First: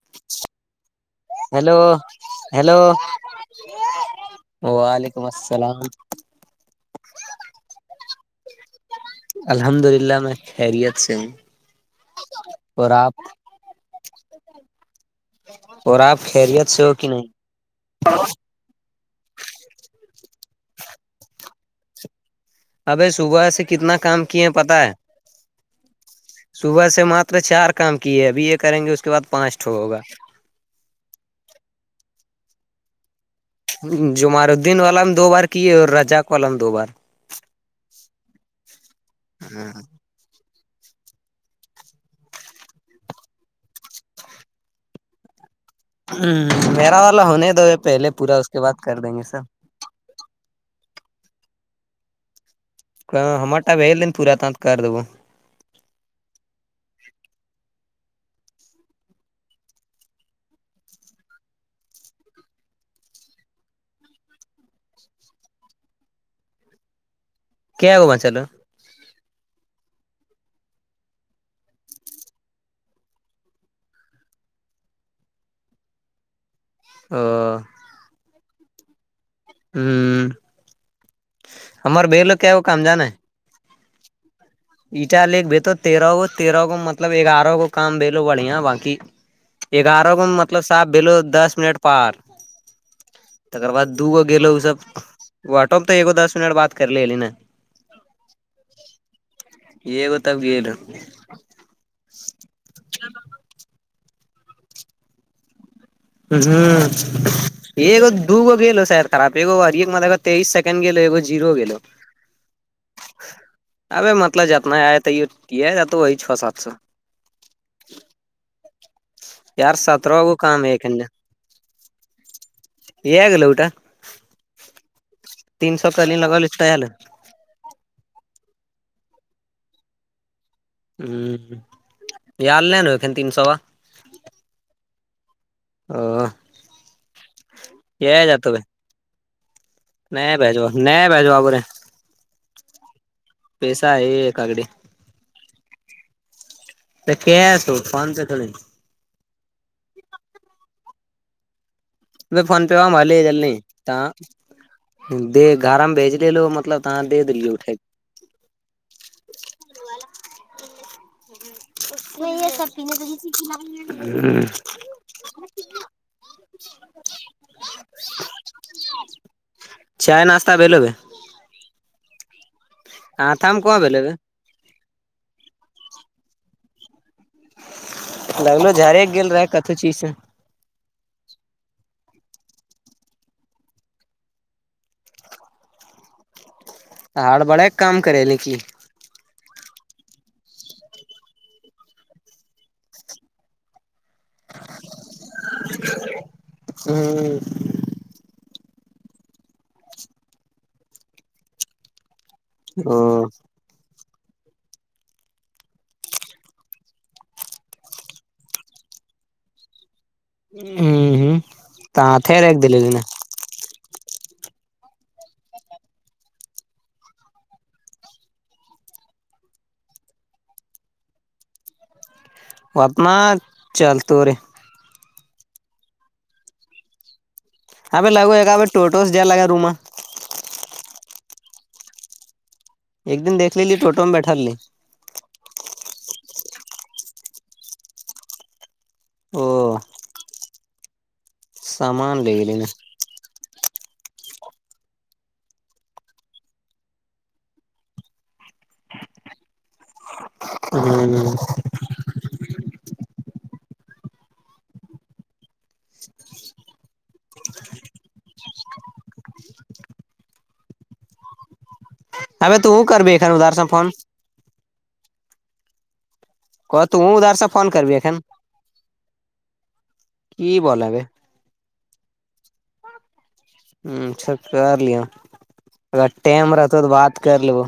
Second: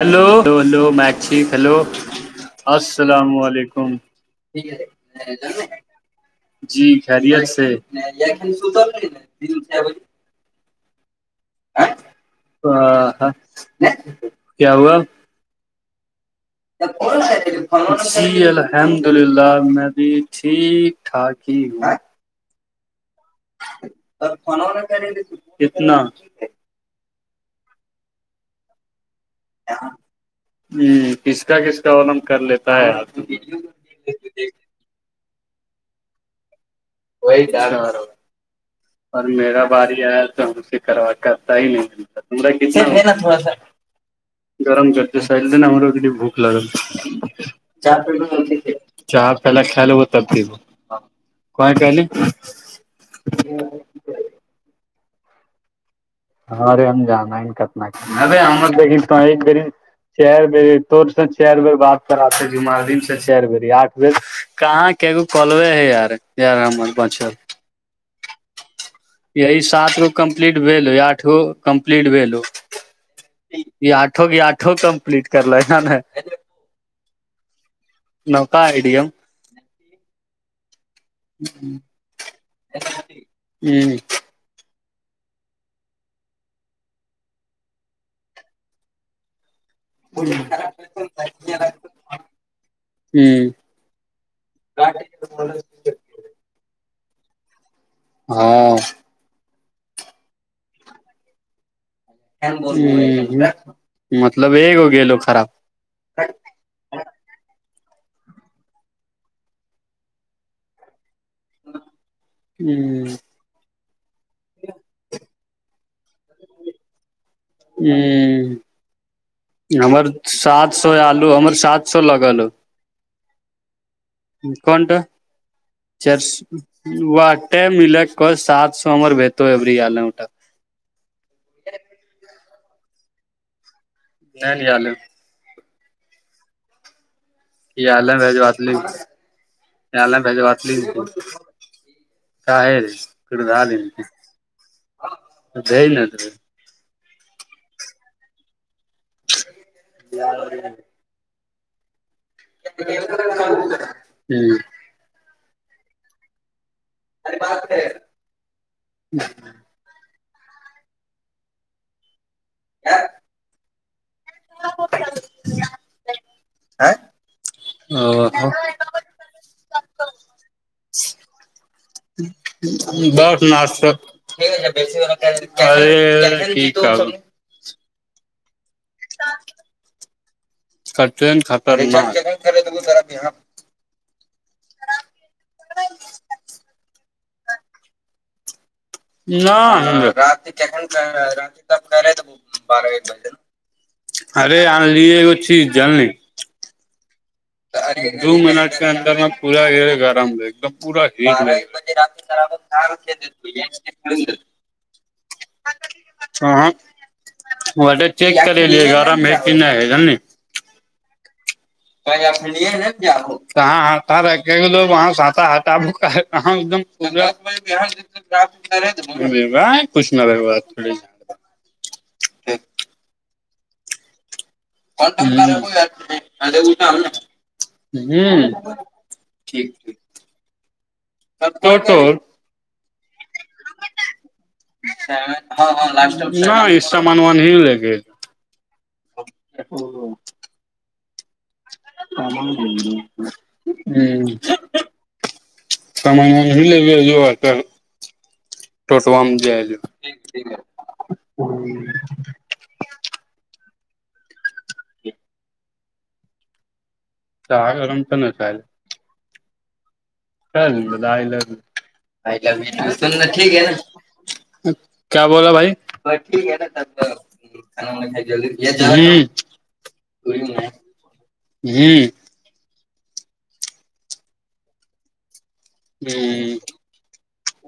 hello hello hello مچیک hello hello hello السلام علیکم وعلیکم السلام جی خری سے الحمد للہ میںیں خرییت سے اور آپ کیا ہوا اور آپ خیریت سے ہو کہ نہیں [unintelligible] الحمد للہ میں بھی ٹھیک ٹھاک ہی ہوں ابائی صبح سے کتنا کام کیے پتا ہے کتنا ہ صبح سے مات چار کام کیے ابھی یہ کریں گے اس کے بعد پانچٹ ہوگا ہ کس کا کس کا وم کر لیتا ہے آ جمعرال الدین والا نے دو بار کیے اور رجاق والا دو بار وہی ڈان رہ ہو اور میرا بھاری آیا تو ہم سے کر کرتا ہی نہیںا کڑا سا گرم کرتیی سرے دن ہم میرا والا ہونے دو یہ پہلے پورا اس کے بعد کر دیں گے سب [unintelligible] چل وہتاب ت کون کہلیے ہمارٹا دن پورا تانت کر دب ہاں ارے ہم جانا کتنا ارے ہم د تو ایک دری چار بری تو سے چار بیر بات کراتے جمال دن سے چار بری آٹھ بیر کہاں کیگ کلوے ہے یار یار ہم بچل کیاگووما چلو یہی سات گو کمپلیٹ ہو آٹھ گو کمپلیٹ بھی ہو یہ آٹھوں کی آٹھوں کمپلیٹ کر ل ہے ن نے [unintelligible] نوک آئیڈی ایم ہ ہممر ب لوگ کیا وہ کام جان ہی ایٹا ل ایک بھی تو تیرہ گ تیرہ گو مطلب گگارہ گ کام ب لو بڑھیا باقی گگارہ گ مطلب صاف دو دس منٹ پار تر بد دوگو گو اس سب واٹوپ تو ایگ دس منٹ بات کرلے اے نا ہاں یہ گ تب گل ہ مطلب ایکگو گ لو خراب ہوں یہ دو گو گیل سید خرابب ایک اور ایک م ا تیئیس سیکنڈ گیو گ جیرو گل ہ اب م متل جتنا ہےئے یہ ج وہی چھ سات سو ہ ہمار سات سو آلو ہمر سات سو لگل ہو یہگ ال اوٹا کون توا چر واٹ مل کر سات سو ہم بت اٹا ہ آ ل ن ہو ان تین سوا نہیں نہیں آلے ہ یہ الالم تو بجوات ل یہ الالم نہیں بجوات بھیجو ل نہیں بھیجوا بولے س ہے رے ک ج ل پیسہ ہے کاگڑی ن د ن تے تو کیا س فن سے تھھڑی دان ا فون پہ وا بے جل نہیں د گھر میں بھیج لے لو مطلب ا مات نہیں ہے سرتی میں ک ل ا چائے ناسہ ا بیلب بس ناسا یک لگنو جڑی گ رہا کتھی چیز سے کاٹ کر ہڑ بڑا ایک کام کرے لے کی نہ رات رات تب گ رہے بارہ ایک بجے نا ارے آ لیے اچ جان ن ہوں دو منٹ کے اندر ن پورا گرم رہ ایک پورا ہیٹ رہ ہ ہاںے چیک کرے لیے گارہ م ہے جان [unintelligible] [inaudible] [inaudible] [inaudible] [inaudible] [inaudible] ہوں ٹھیک ٹھیک [inaudible] [inaudible] [inaudible] او [inaudible] [inaudible] [inaudible] [inaudible] [inaudible] [inaudible] کیا بولا بھائی [inaudible] [inaudible] جی ہوں اچھا کر لیو اگر ٹائم رہتا تو تو بات کر لیبو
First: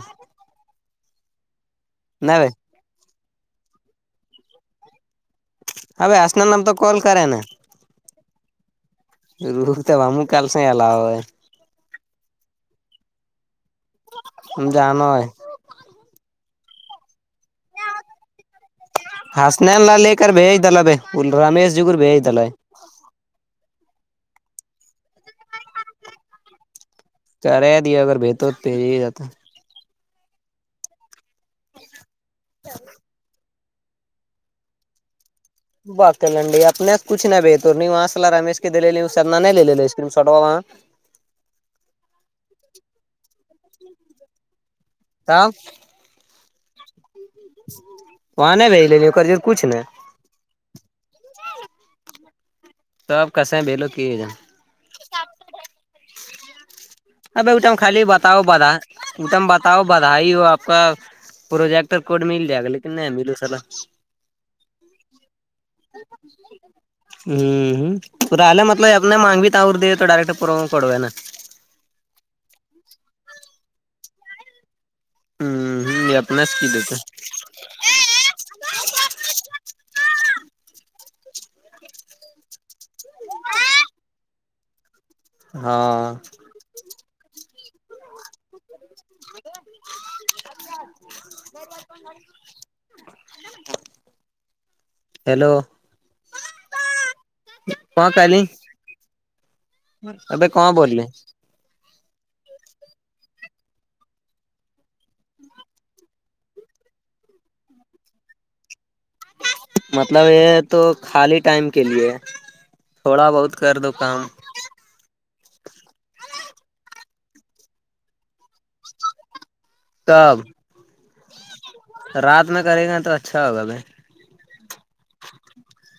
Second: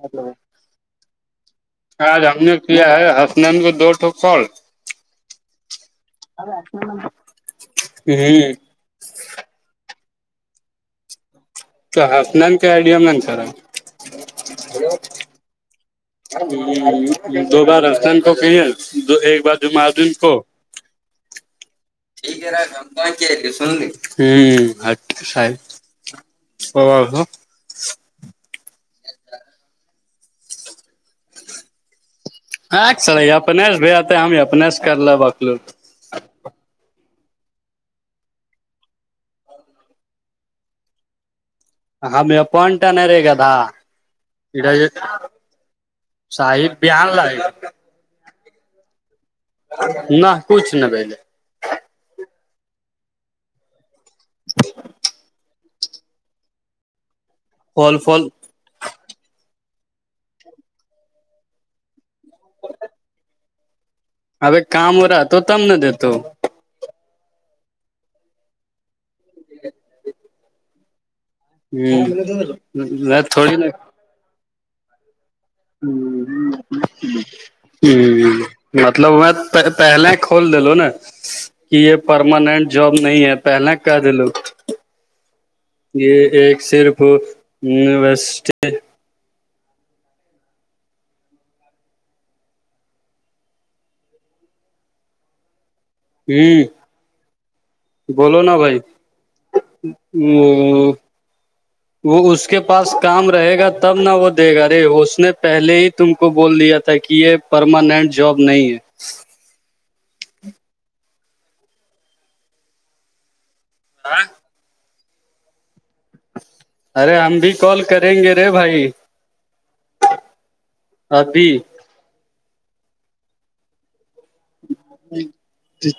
آج ہم نے کیا ہے حسنان کو دوٹو کال ہ [inaudible] [inaudible] [inaudible] جانو ہے دو بار حسنین کو کی ہیں دو ایک بار جمع الدین کو [inaudible] [inaudible] [inaudible] [inaudible] [inaudible] [inaudible] [inaudible] [inaudible] [inaudible] [inaudible] نہ کچھ نہ پہلے [inaudible] [inaudible] [inaudible] [inaudible] [inaudible] [inaudible] میں تھوڑی ہوں یہ اپنے سے کی دیتے ہ ہ مطلب وہ پہلے کھول دلو نا کہ یہ پرماننٹ جاب نہیں ہے پہلے کہ دے لو ہاں یہ ایک صرفس [inaudible] ہیلو ہم کہاں بولو کہلی نا بھائی ابھی کہاں [inaudible] وہ اس کے پاس کام رہے گا تب نہ وہ دے گا رے اس نے پہلے ہی تم کو بول دیا تھا کہ یہ پرماننٹ جاب نہیں ہے مطلب یہ تو خالی ٹائم کے لیے تھوڑا بہت کر دو کم ارے ہم بھی کال کریں گے رے بھائی تب ابھی رات میں کرے گا ن تو اچھا ہوگا ب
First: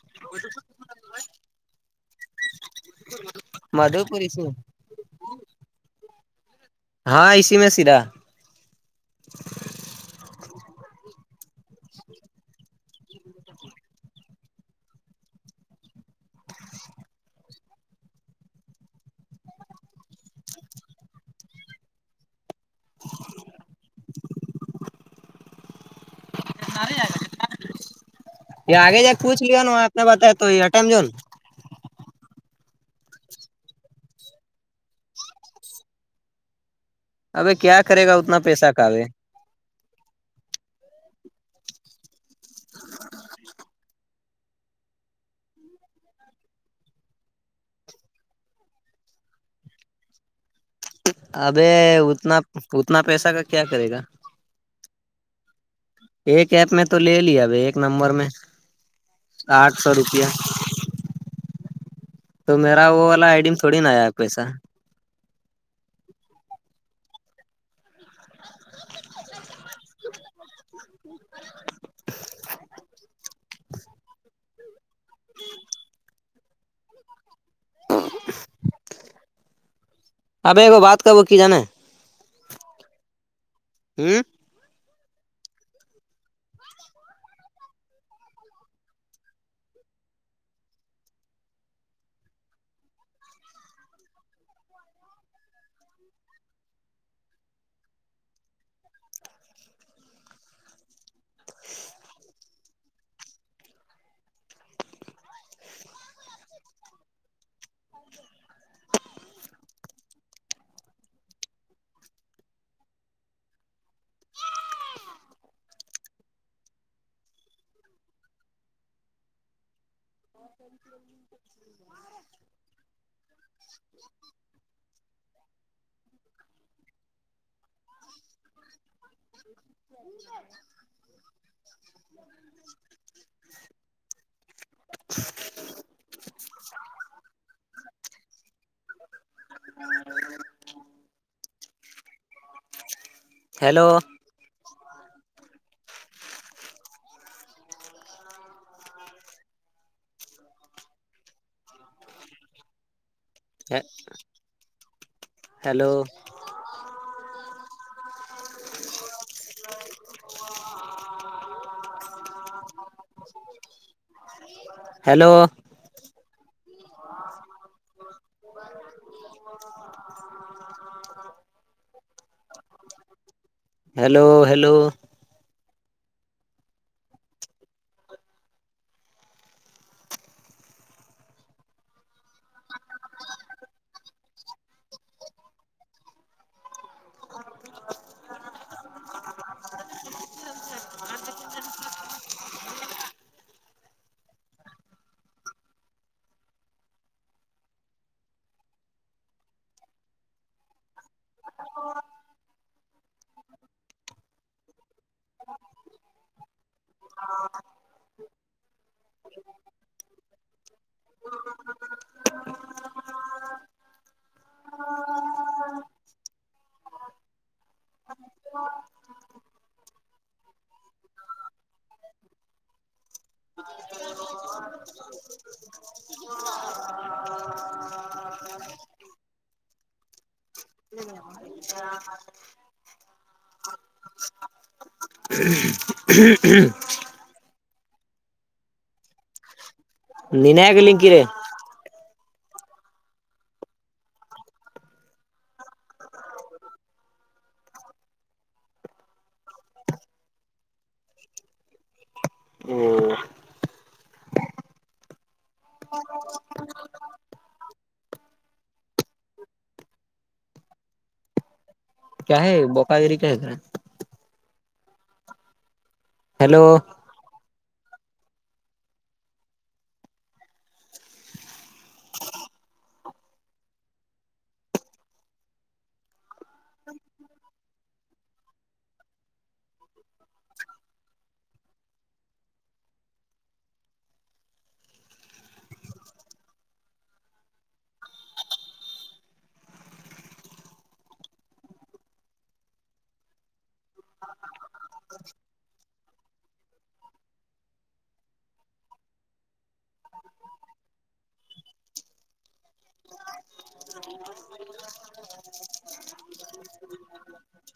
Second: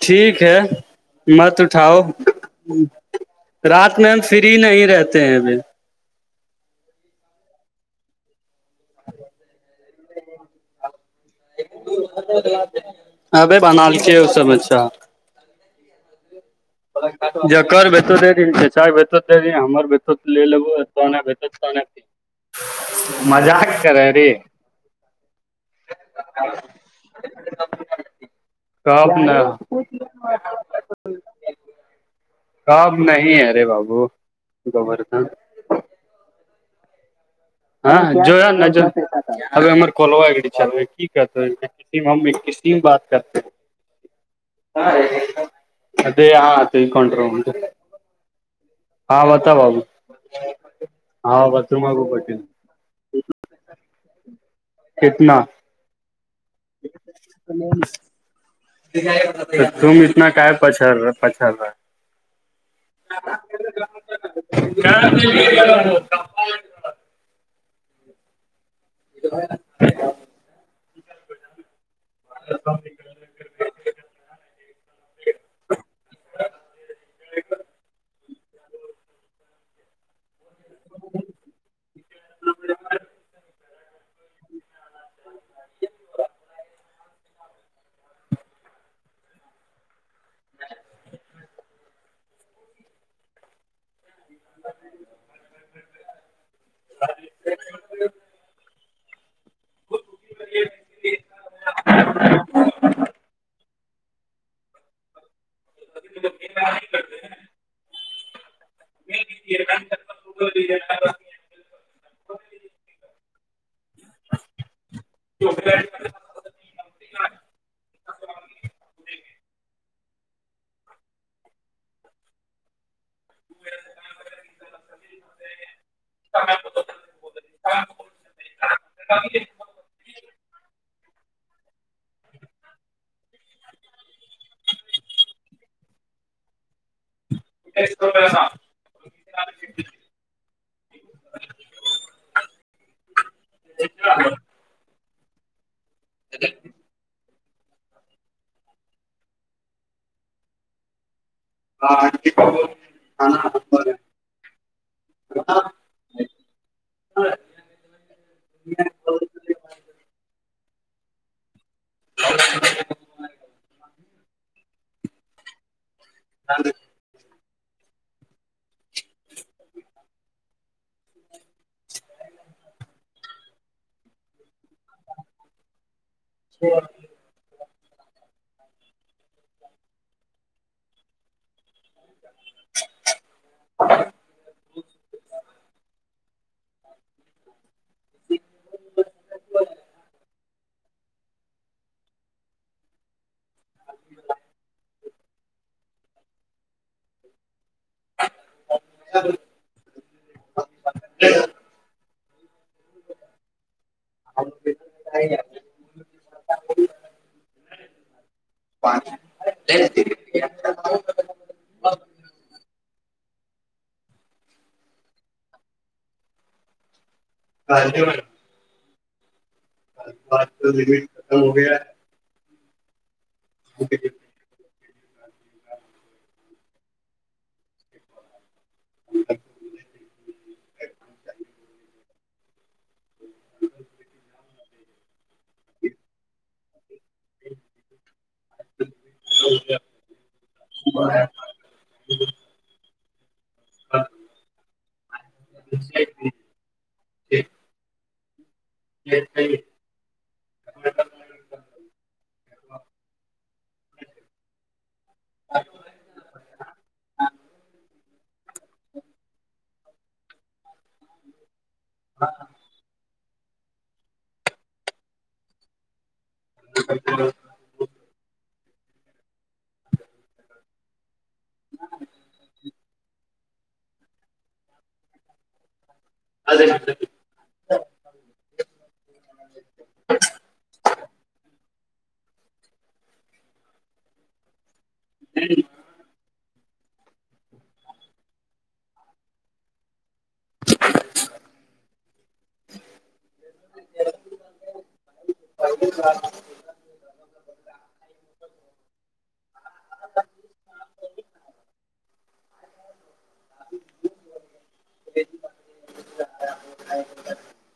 ٹھیک ہے مت اٹھاؤ رات مدھو میں ہم پور اسی فری نہیں رہتے ہیں ابھی ہاں اسی میں سرا ابے بنال کے اس سب اچھا جک بچ دے رہی چچا رہی ہم لے ل [inaudible] مزہ کرے ارے گ آگے جا کب نہ پوچھ لیا نا آپ نے بتایا تو یہ ٹم جوون کام نہیں ارے بابو گبر تھا ابے کیا ہاں کرے گا جو اتنا ن پیسہ جو کا بے ہلور کولوا گری چوتےسی بات کرتے اں ا ہاں تو کونٹر مٹ ہاں بتا بابو ہاں اب بتر مگو اتنا پٹیل اتنا پیسہ کا کیا کرے گا کتنا ایک ایپ میں تو لے ل اب ایک نمبر میں تو آٹھ تم سو روپیہ اتنا کا پچ رہ پچڑ رہا تو میرا وہ والا آئی ڈی میں تھوڑی نا آیا آ پیسا کیا [unintelligible] [unintelligible] اب کو بات کا وہ کی جانا ہے [unintelligible] ہوں [unintelligible] [unintelligible] [unintelligible] [unintelligible] [unintelligible] چوکلیٹ [unintelligible] [unintelligible] [unintelligible] [unintelligible] [unintelligible] [unintelligible] ہیلو [unintelligible] [unintelligible] ہیلو [unintelligible] [unintelligible] [unintelligible] [unintelligible] ہیلو [unintelligible] ہا ہیلو ہیلو [unintelligible] [unintelligible] [unintelligible] [unintelligible] [unintelligible] [unintelligible] [unintelligible] ہاں [unintelligible] ہاں بعات تو لمٹ ختم ہو گیا جی [unintelligible] [unintelligible] [unintelligible] ننیاگ لنکیرے [unintelligible] [unintelligible] [unintelligible] کیا ہے بوقا گری کیا ہےر ہیلو [unintelligible] [inaudible] [unintelligible] [unintelligible] [inaudible] [unintelligible] [inaudible] [unintelligible]